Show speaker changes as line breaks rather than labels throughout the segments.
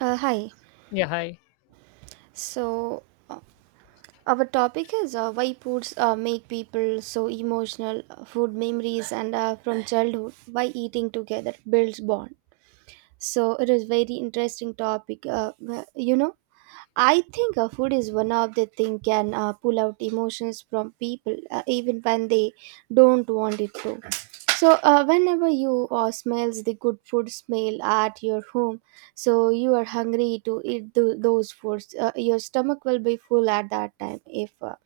Hi.
Yeah, hi.
So, uh, our topic is why foods make people so emotional, food memories, and from childhood, why eating together builds bond. So, it is very interesting topic. I think food is one of the thing can pull out emotions from people even when they don't want it to. So whenever you smells the good food smell at your home, so you are hungry to eat those foods. Your stomach will be full at that time if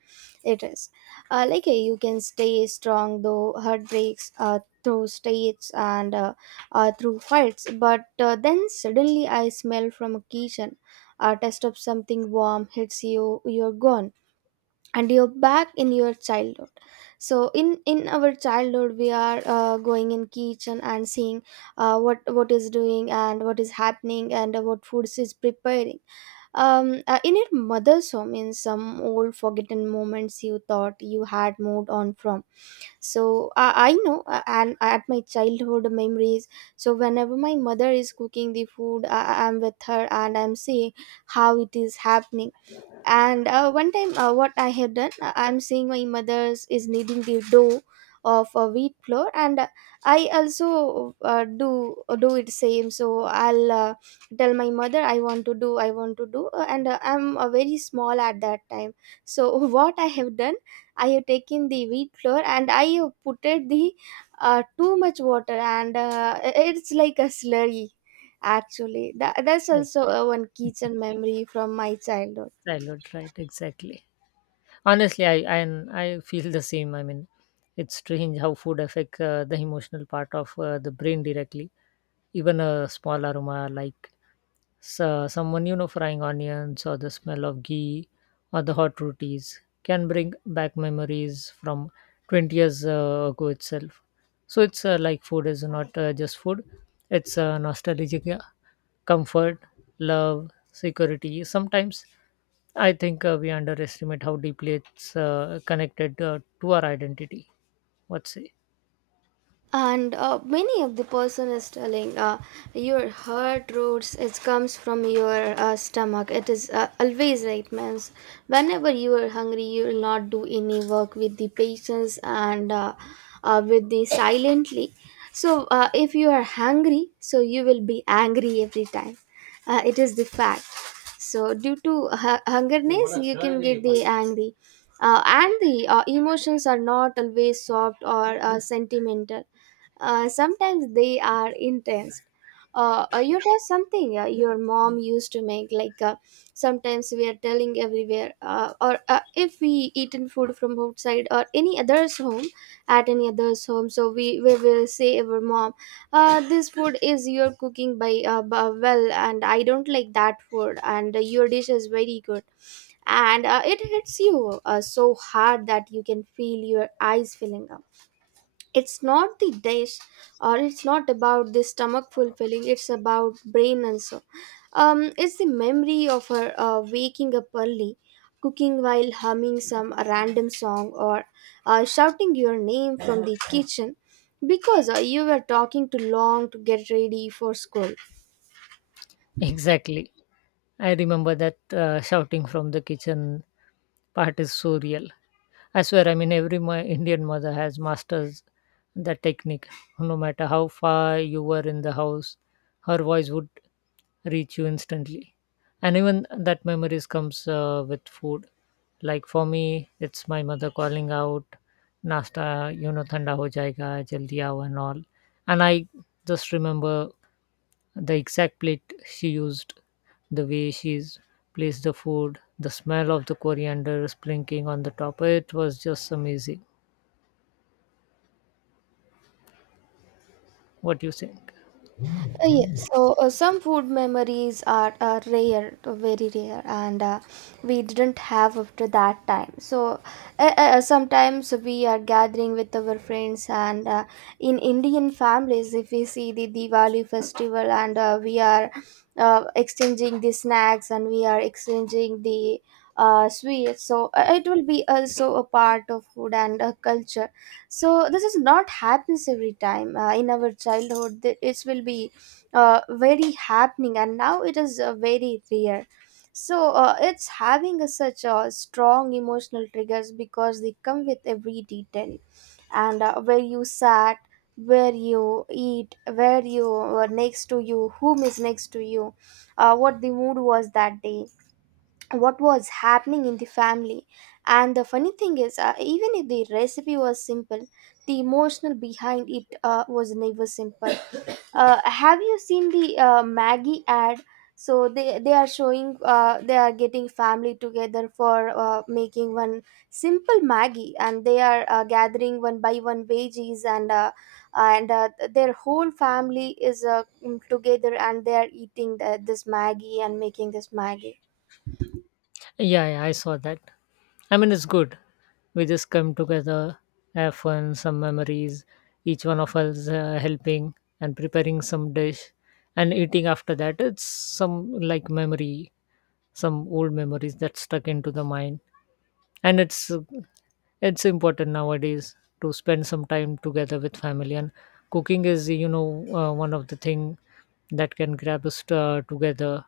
it is. Like, you can stay strong though heartbreaks through states and through fights, but then suddenly I smell from a kitchen, a taste of something warm hits you, you're gone and you're back in your childhood. So in our childhood we are going in kitchen and seeing what is doing and what is happening and what foods is preparing. In your mother's home, in some old forgotten moments you thought you had moved on from. So I know and at my childhood memories, so whenever my mother is cooking the food, I'm with her and I'm seeing how it is happening. And one time what I have done, I'm seeing my mother's is kneading the dough of a wheat flour, and I also do it same. So I'll tell my mother I want to do, I want to do, and I'm very small at that time. So what I have done, I have taken the wheat flour and I have put it the too much water, and it's like a slurry actually. That's
Oh,
also one kitchen memory from my childhood.
Childhood, right? Exactly. Honestly, I and I feel the same. I mean, it's strange how food affect the emotional part of the brain directly. Even a small aroma like so, someone you know frying onions or the smell of ghee or the hot rotis can bring back memories from 20 years ago itself. So it's like food is not just food; it's nostalgic, yeah. Comfort, love, security. Sometimes I think we underestimate how deeply it's connected to our identity. What's it?
And many of the person is telling your heart roots it comes from your stomach. It is always right, means whenever you are hungry you will not do any work with the patience, and with the silently. So if you are hungry, so you will be angry every time. It is the fact. So due to hungerness you can get the angry. And the emotions are not always soft or sentimental. Sometimes they are intense. You tell something, your mom used to make, like, sometimes we are telling everywhere, or if we eaten food from outside or any other's home, at any other's home, so we will say our mom, this food is your cooking by well, and I don't like that food, and your dish is very good, and it hits you so hard that you can feel your eyes filling up. It's not the dish, or it's not about the stomach fulfilling, it's about brain also. It's the memory of her waking up early, cooking while humming some random song, or shouting your name from the kitchen because you were talking too long to get ready for school.
Exactly. I remember that shouting from the kitchen part is so real. I swear, I mean, every my Indian mother has masters that technique. No matter how far you were in the house, her voice would reach you instantly. And even that memories comes with food. Like for me, it's my mother calling out, "Nasta, you know, thanda ho jayega, jaldi aao," and all. And I just remember the exact plate she used, the way she's placed the food, the smell of the coriander sprinkling on the top. It was just amazing. What do you think?
Yes, so some food memories are rare, very rare, and we didn't have after that time. So sometimes we are gathering with our friends, and in Indian families, if we see the Diwali festival, and we are exchanging the snacks and we are exchanging the sweets, so it will be also a part of food and culture. So this is not happens every time in our childhood. It will be very happening and now it is very rare. So it's having a, such a strong emotional triggers because they come with every detail, and where you sat, where you eat, where you were next to you, whom is next to you, what the mood was that day, what was happening in the family. And the funny thing is, even if the recipe was simple, the emotional behind it was never simple. Have you seen the maggie ad? So they are showing, they are getting family together for making one simple maggie, and they are gathering one by one veggies, and and their whole family is together and they are eating this maggie and making this maggie.
Yeah, yeah, I saw that. I mean, it's good. We just come together, have fun, some memories, each one of us helping and preparing some dish and eating after that. It's some like memory, some old memories that stuck into the mind. And it's important nowadays to spend some time together with family, and cooking is, you know, one of the thing that can grab us together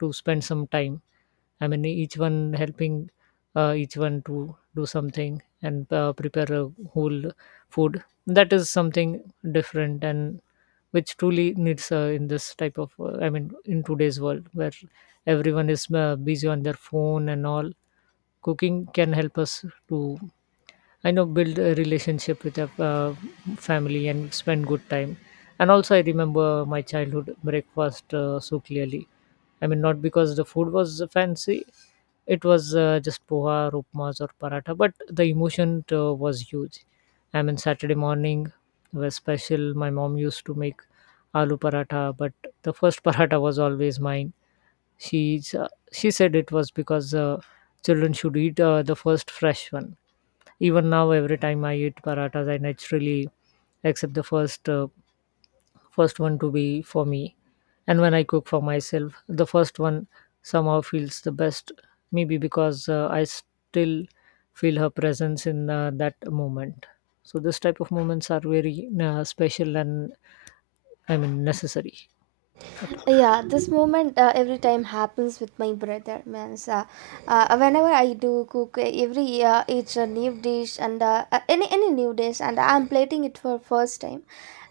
to spend some time. I mean, each one helping each one to do something, and prepare a whole food. That is something different, and which truly needs in this type of, I mean, in today's world where everyone is busy on their phone and all. Cooking can help us to, I know, build a relationship with our family and spend good time. And also, I remember my childhood breakfast so clearly. I mean, not because the food was fancy, it was just poha, upmas, or paratha, but the emotion was huge. I mean, Saturday morning was special. My mom used to make aloo paratha, but the first paratha was always mine. She said it was because children should eat the first fresh one. Even now, every time I eat parathas, I naturally accept the first one to be for me. And when I cook for myself, the first one somehow feels the best. Maybe because I still feel her presence in that moment. So this type of moments are very special and, I mean, necessary. The
Yeah, this moment every time happens with my brother, means whenever I do cook, every it's a new dish, and any new dish, and I'm plating it for first time,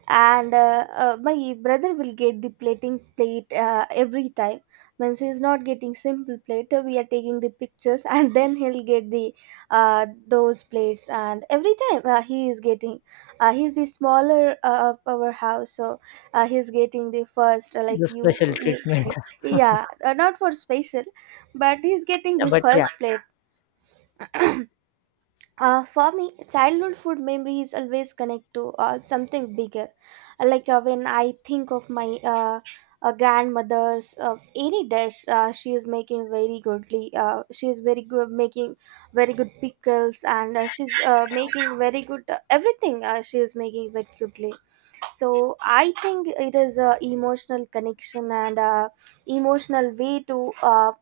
and my brother will get the plating plate every time. Means he's not getting simple plate, we are taking the pictures and then he'll get the those plates, and every time he is getting, he's the smaller of our house, so he's getting the first, like you
special
you
treatment.
said. Yeah, not for special, but he's getting
Yeah,
the
but
first
yeah,
plate. For me, childhood food memories always connect to something bigger. Like when I think of my grandmother's any dish, she is making very goodly. She is very good making very good pickles, and she's making very good everything. She is making very goodly. So I think it is a emotional connection and a emotional way to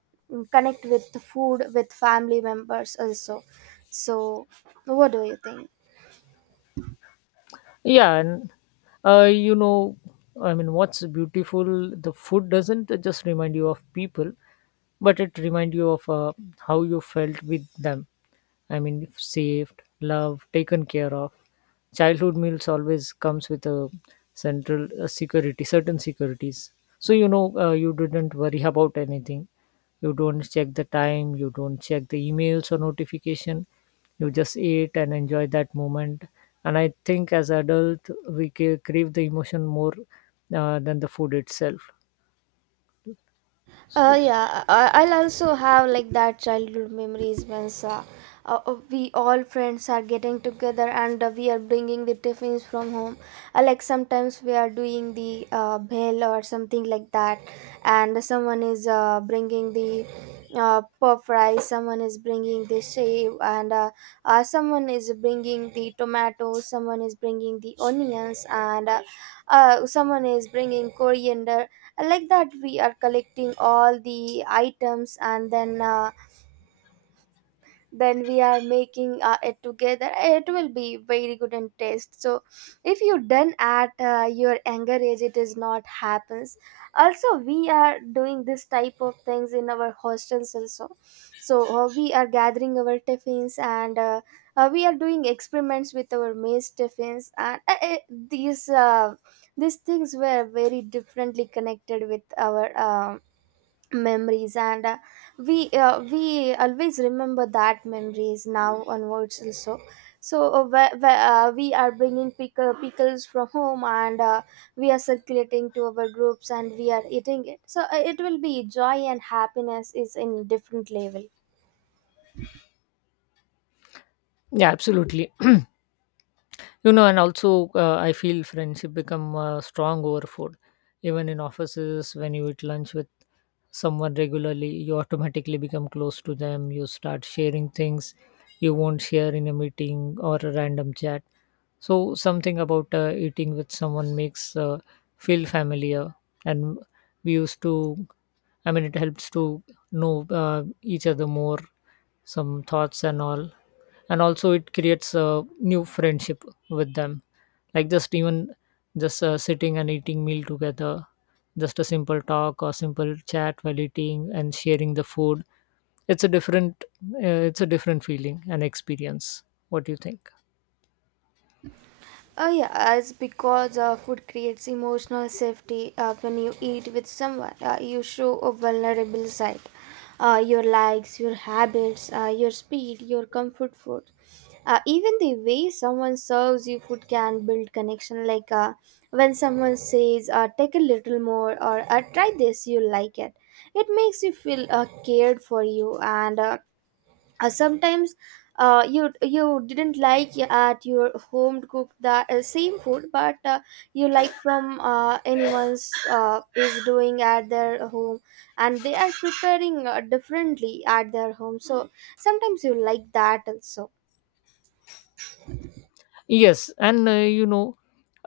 connect with food with family members also. So what do you think?
yeah, and you know, I mean, what's beautiful, the food doesn't just remind you of people, but it reminds you of how you felt with them. I mean, saved, loved, taken care of. Childhood meals always comes with a central a security, certain securities. So, you know, you didn't worry about anything, you don't check the time, you don't check the emails or notification, you just eat and enjoy that moment. And I think as adult we crave the emotion more than the food itself.
Yeah, I'll also have like that childhood memories when we all friends are getting together, and we are bringing the tiffins from home. Like sometimes we are doing the bell or something like that, and someone is bringing the puff rice, someone is bringing the shave, and someone is bringing the tomatoes, someone is bringing the onions, and someone is bringing coriander. Like that we are collecting all the items, and then we are making it together, it will be very good in taste. So if you done at your younger age, it is not happens. Also we are doing this type of things in our hostels also. So we are gathering our tiffins, and we are doing experiments with our maize tiffins, and these uh, these things were very differently connected with our memories, and we always remember that memories now onwards also. So we are bringing pickles from home, and we are circulating to our groups and we are eating it. So it will be joy and happiness is in different level.
Yeah, absolutely. You know, and also I feel friendship become strong over food. Even in offices, when you eat lunch with someone regularly, you automatically become close to them, you start sharing things you won't share in a meeting or a random chat. So something about eating with someone makes feel familiar, and we used to, I mean, it helps to know, uh, each other more, some thoughts and all. And also it creates a new friendship with them, like just even just sitting and eating meal together. Just a simple talk or simple chat while eating and sharing the food, it's a different, it's a different feeling and experience. What do you think?
Yeah, it's because food creates emotional safety. When you eat with someone, you show a vulnerable side. Your likes, your habits, your speed, your comfort food. Even the way someone serves you food can build connection. Like when someone says, take a little more or try this, you like it. It makes you feel cared for you, and sometimes you didn't like at your home to cook the same food, but you like from anyone's is doing at their home, and they are preparing differently at their home. So sometimes you like that also.
Yes, and you know,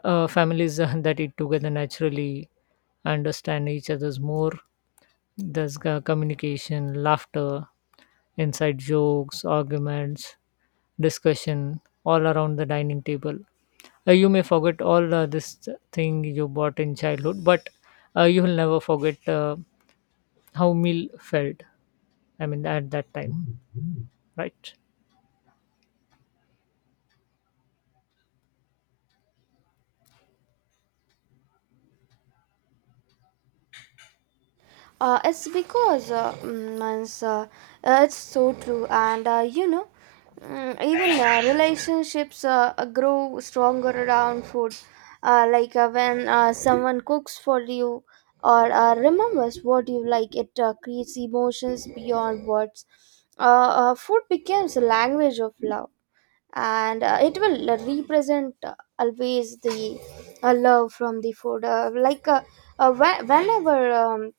families that eat together naturally understand each other's more. There's communication, laughter, inside jokes, arguments, discussion all around the dining table. You may forget all this thing you bought in childhood, but you will never forget how meal felt. I mean, at that time, right?
It's because means, it's so true, and you know, even relationships grow stronger around food, like when someone cooks for you, or remembers what you like, it creates emotions beyond words. uh, Food becomes a language of love, and it will represent always the love from the food. Uh, whe- whenever um,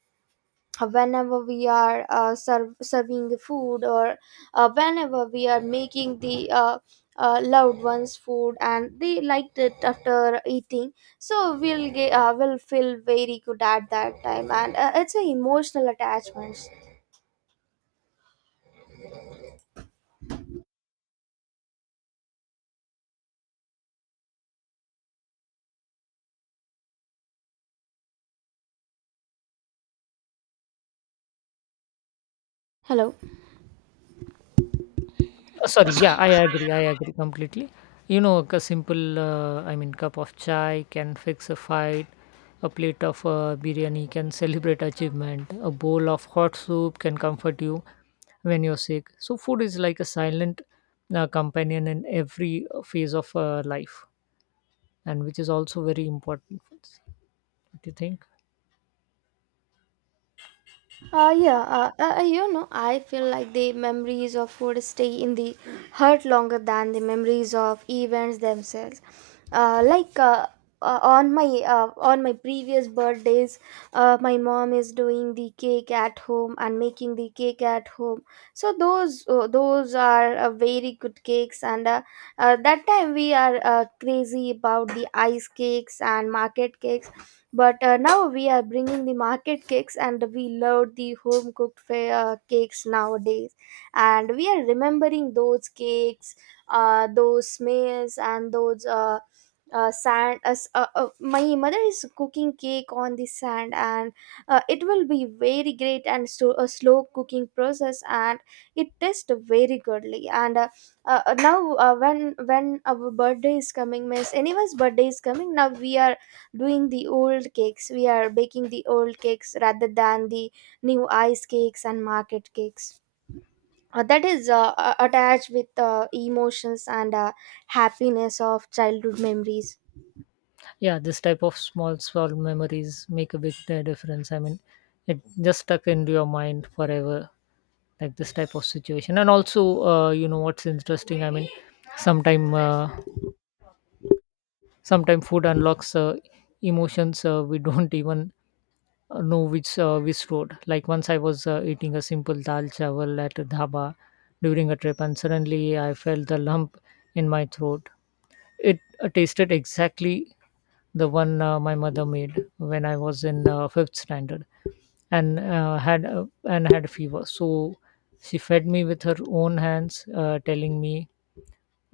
Whenever we are serving the food, or whenever we are making the loved ones food and they liked it after eating, so we'll get will feel very good at that time, and it's a emotional attachment. Hello.
Oh, sorry, yeah, I agree. I agree completely. You know, a simple, I mean, cup of chai can fix a fight. A plate of biryani can celebrate achievement. A bowl of hot soup can comfort you when you're sick. So, food is like a silent companion in every phase of life, and which is also very important. What do you think?
Yeah, you know, I feel like the memories of food stay in the heart longer than the memories of events themselves. Like, on my previous birthdays, my mom is doing the cake at home and making the cake at home. So those are very good cakes, and that time we are crazy about the ice cakes and market cakes, but now we are bringing the market cakes and we love the home cooked cakes nowadays. And we are remembering those cakes, those smells, and those. Sand as my mother is cooking cake on the sand and it will be very great and so a slow cooking process and it tastes very goodly and now when our birthday is coming means anyone's birthday is coming now we are doing the old cakes, we are baking the old cakes rather than the new ice cakes and market cakes. That is attached with emotions and happiness of childhood memories.
Yeah, this type of small, small memories make a big difference. I mean, it just stuck into your mind forever, like this type of situation. And also, you know what's interesting? I mean, sometime, sometime food unlocks emotions we don't even know which road. Like, once I was eating a simple dal chawal at a dhaba during a trip, and suddenly I felt the lump in my throat. It tasted exactly the one my mother made when I was in fifth standard, and had fever. So she fed me with her own hands, telling me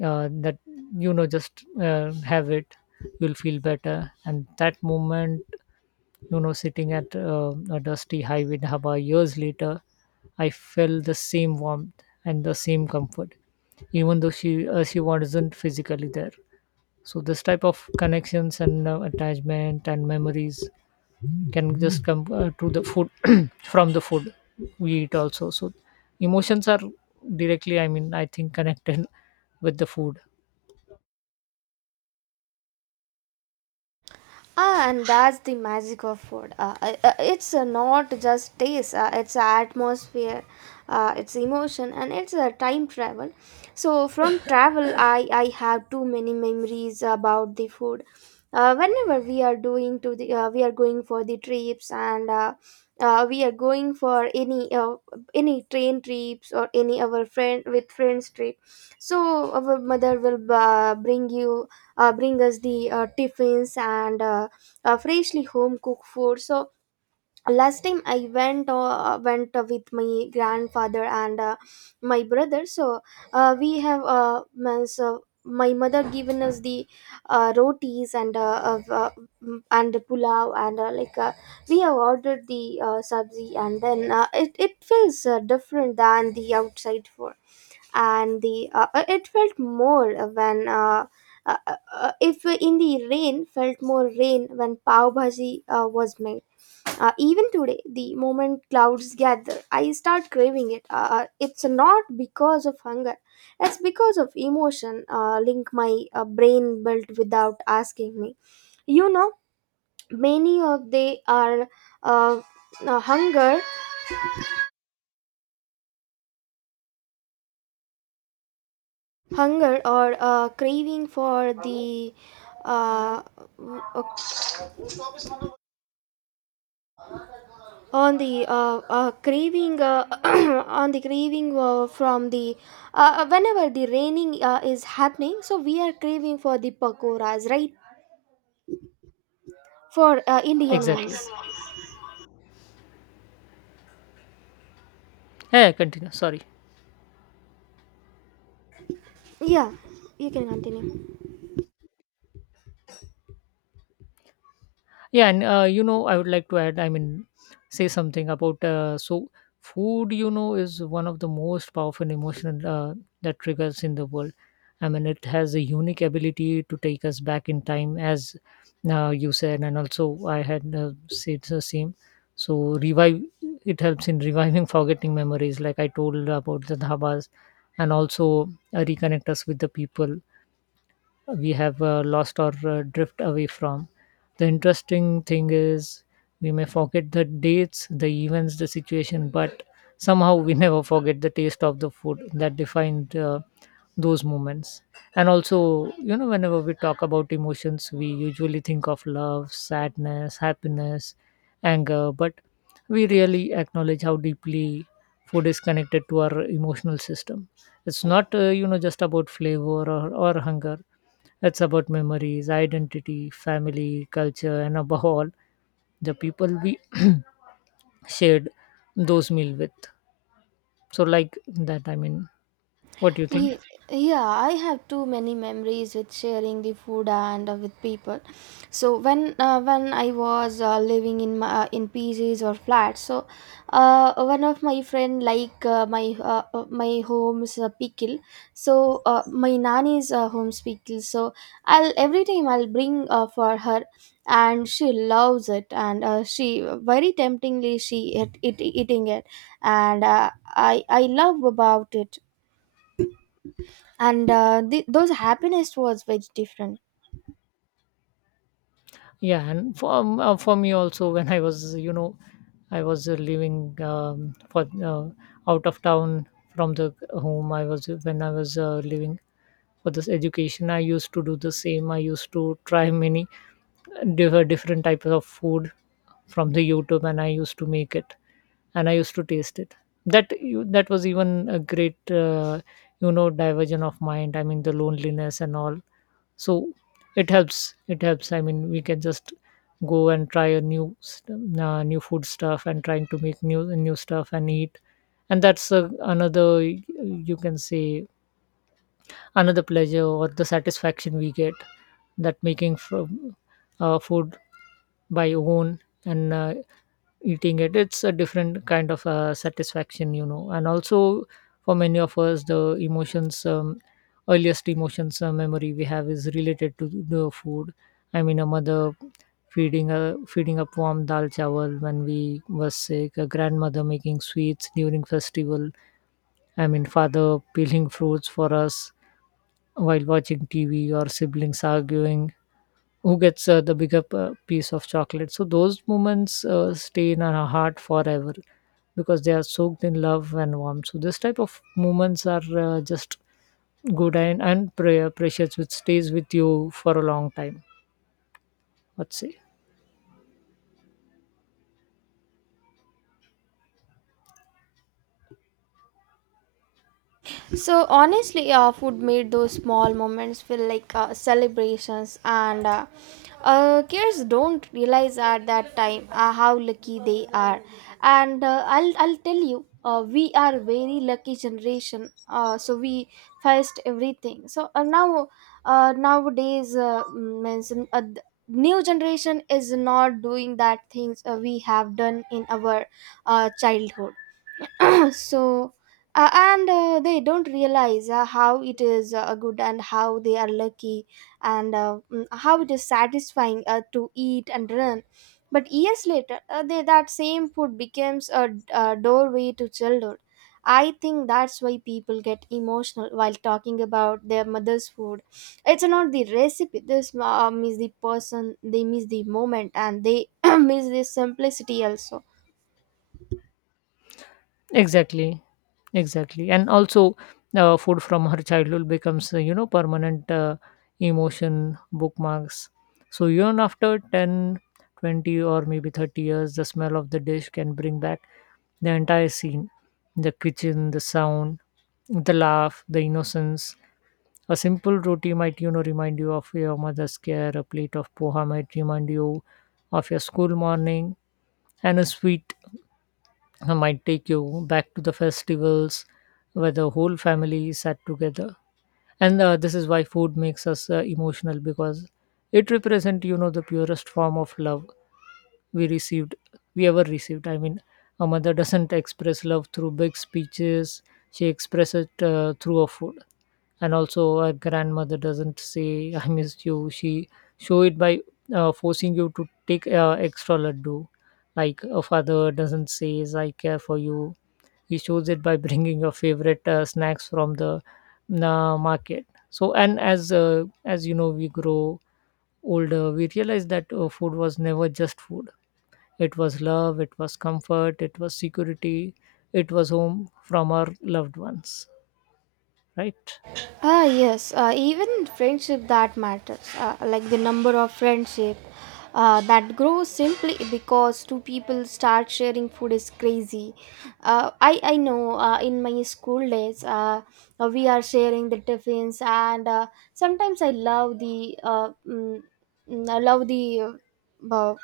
that, you know, just have it, you'll feel better. And that moment, you know, sitting at a dusty highway in dhaba years later, I felt the same warmth and the same comfort, even though she wasn't physically there. So this type of connections and attachment and memories can just come to the food, from the food we eat also. So emotions are directly, I mean, I think connected with the food.
Ah, and that's the magic of food. It's not just taste, it's atmosphere, it's emotion, and it's a time travel. So from travel, I have too many memories about the food. Whenever we are doing to the, we are going for the trips, and we are going for any train trips or any our friend with friends trip. So our mother will bring you bring us the tiffins and freshly home cooked food. So last time I went with my grandfather and my brother. So we have means, my mother given us the rotis and and pulao and we have ordered the sabzi, and then it feels different than the outside food, and the it felt more when if in the rain, felt more rain when pav bhaji was made. Even today, the moment clouds gather, I start craving it. It's not because of hunger, it's because of emotion. Link my brain built without asking me, you know. Many of they are uh, hunger, hunger or craving for the uh, uh, on the craving, on the craving from the whenever the raining is happening, so we are craving for the pakoras, right? For Indian ones.
Exactly. Yeah, continue, sorry.
Yeah, you can continue.
Yeah, and you know, I would like to add, I mean, say something about so food, you know, is one of the most powerful emotional that triggers in the world. I mean, it has a unique ability to take us back in time, as you said, and also I had said the same. So revive, it helps in reviving forgetting memories, like I told about the dhabas, and also reconnect us with the people we have lost or drift away from. The interesting thing is we may forget the dates, the events, the situation, but somehow we never forget the taste of the food that defined those moments. And also, you know, whenever we talk about emotions, we usually think of love, sadness, happiness, anger, but we really acknowledge how deeply food is connected to our emotional system. It's not, you know, just about flavor or hunger. It's about memories, identity, family, culture, and above all the people we shared those meal with. So like that, I mean, what do you think?
Ye- Yeah, I have too many memories with sharing the food and with people. So when when I was living in my, in PGs or flats. So one of my friend like my home's pickle. So my nanny's home's pickle. So I'll every time I'll bring for her, and she loves it, and she very temptingly it eating it, and I love about it, and those happiness was very different.
Yeah, and for me also when I was, you know, I was living for out of town from the home, I was, when I was living for this education, I used to do the same. I used to try many different types of food from the YouTube, and I used to make it, and I used to taste it. That was even a great, you know, diversion of mind. I mean, the loneliness and all. So it helps, it helps. I mean, we can just go and try a new food stuff and trying to make new stuff and eat. And that's another, you can say, another pleasure or the satisfaction we get, that making from food by own, and eating it, it's a different kind of satisfaction, you know. And also, for many of us, the emotions earliest emotions memory we have is related to the food. I mean, a mother feeding up warm dal chawal when we were sick, a grandmother making sweets during festival, I mean, father peeling fruits for us while watching TV, or siblings arguing who gets the bigger piece of chocolate. So those moments stay in our heart forever because they are soaked in love and warmth. So this type of moments are just good and precious, which stays with you for a long time. Let's say
So honestly, food made those small moments feel like celebrations, and kids don't realize at that time how lucky they are. And I'll I'll tell you, we are very lucky generation. So we faced everything, so nowadays new generation is not doing that things we have done in our childhood. so and they don't realize how it is good and how they are lucky, and how it is satisfying to eat and run. But years later, that same food becomes a doorway to childhood. I think that's why people get emotional while talking about their mother's food. It's not the recipe, this miss the person, they miss the moment, and they miss the simplicity also.
exactly, exactly, and also food from her childhood becomes, you know, permanent emotion bookmarks. So even after 10, 20, or maybe 30 years, the smell of the dish can bring back the entire scene, the kitchen, the sound, the laugh, the innocence. A simple roti might, you know, remind you of your mother's care. A plate of poha might remind you of your school morning, and a sweet might take you back to the festivals where the whole family sat together. And this is why food makes us emotional, because it represents, you know, the purest form of love we received we ever received, I mean. A mother doesn't express love through big speeches, she expresses it through her food. And also, a grandmother doesn't say I miss you, she show it by forcing you to take extra laddu. Like a father doesn't say I care for you, he shows it by bringing your favorite snacks from the market. So, and as you know, we grow older, we realize that food was never just food. It was love, it was comfort, it was security, it was home from our loved ones. Right?
Ah, yes, even friendship that matters, like the number of friendship that grows simply because two people start sharing food is crazy. I know in my school days, we are sharing the tiffins, and sometimes I love the I love the uh,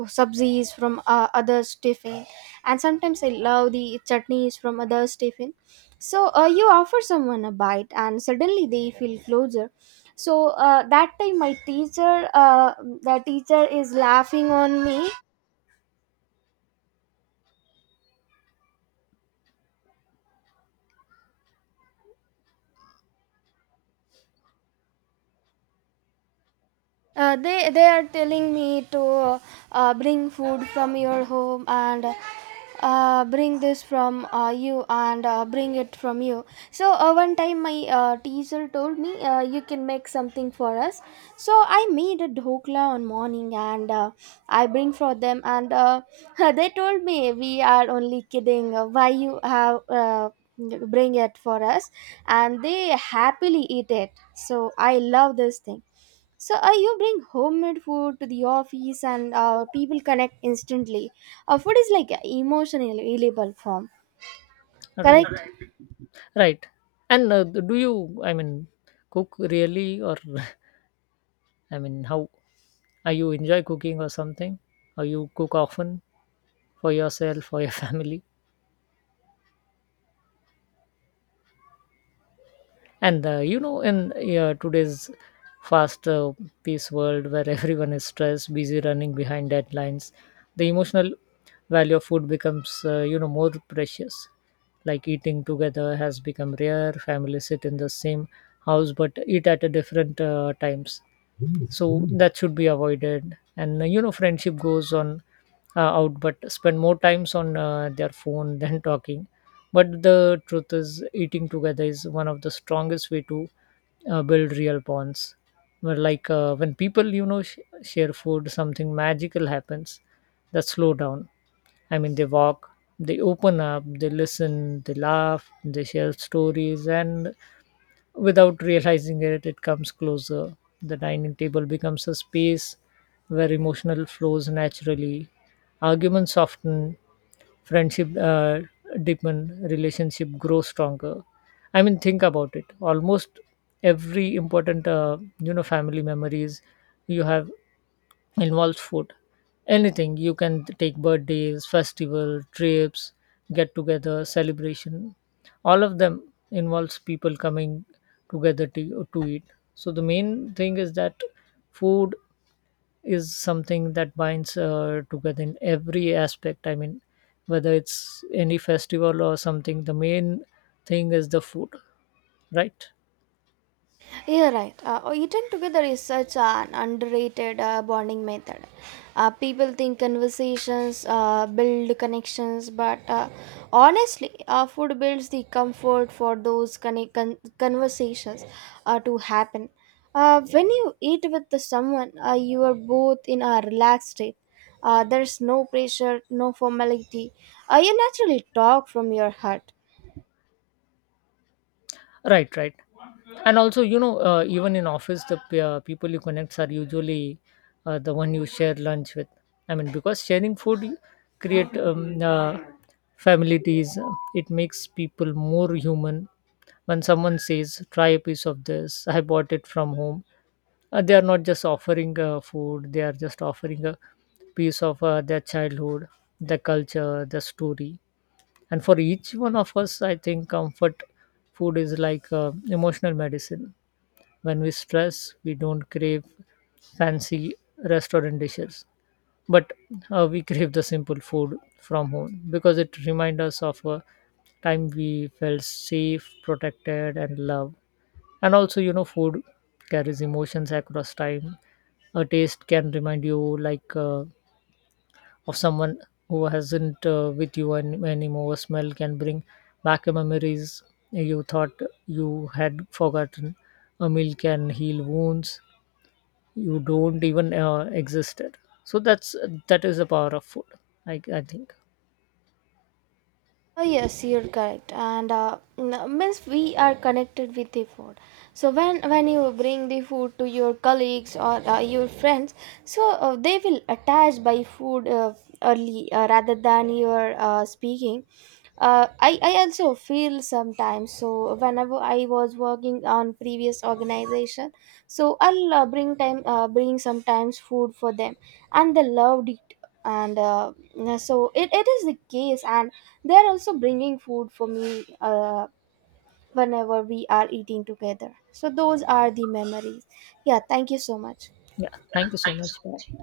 uh, subsidies from others' tiffin, and sometimes I love the chutneys from others' tiffin. So you offer someone a bite, and suddenly they feel closer. So that time, my teacher, the teacher is laughing on me. They are telling me to bring food from your home, and bring this from you, and bring it from you. So one time my teacher told me, you can make something for us. So I made a dhokla on morning, and I bring for them, and they told me, we are only kidding. Why you have bring it for us? And they happily eat it. So I love this thing. So you bring homemade food to the office, and people connect instantly. Food is like an emotion in a reliable form, correct?
Right. Right. And do you, I mean, cook really, or I mean, how are you, enjoy cooking or something? Or you cook often for yourself, for your family? And you know, in today's fast paced world where everyone is stressed, busy running behind deadlines, the emotional value of food becomes, you know, more precious. Like, eating together has become rare. Families sit in the same house but eat at a different times, so that should be avoided. And you know, friendship goes on out, but spend more times on their phone than talking. But the truth is, eating together is one of the strongest way to build real bonds, where like when people, you know, share food, something magical happens. That slow down, I mean, they walk, they open up, they listen, they laugh, they share stories, and without realizing it, it comes closer. The dining table becomes a space where emotional flows naturally, arguments soften, friendship deepen, relationship grow stronger. I mean, think about it. Almost every important, you know, family memories you have involves food. Anything, you can take birthdays, festival trips, get together, celebration, all of them involves people coming together to eat. So the main thing is that food is something that binds together in every aspect, I mean, whether it's any festival or something, the main thing is the food, right?
Yeah, right. Oh, eating together is such an underrated bonding method. People think conversations build connections, but honestly, food builds the comfort for those conversations to happen. When you eat with the someone, you are both in a relaxed state. There's no pressure, no formality. You naturally talk from your heart.
Right. Right. And also, you know, even in office, the people you connect are usually the one you share lunch with. I mean, because sharing food, you create familiarities. It makes people more human. When someone says try a piece of this, I bought it from home, they are not just offering food, they are just offering a piece of their childhood, their culture, their story. And for each one of us, I think comfort food is like emotional medicine. When we stress, we don't crave fancy restaurant dishes, but we crave the simple food from home, because it reminds us of a time we felt safe, protected, and loved. And also, you know, food carries emotions across time. A taste can remind you, like of someone who hasn't with you anymore. A smell can bring back memories you thought you had forgotten. A meal can heal wounds you don't even existed. So that is the power of food, I think.
Oh, yes, you're correct. And means we are connected with the food. So when you bring the food to your colleagues or your friends, so they will attach by food early rather than your speaking. Uh, I also feel sometimes. So whenever I was working on previous organization, so I'll bring time bring sometimes food for them, and they loved it, and yeah, so it is the case, and they're also bringing food for me, whenever we are eating together, so those are the memories. Yeah, thank you so much.
Yeah, thank you so much. Bye.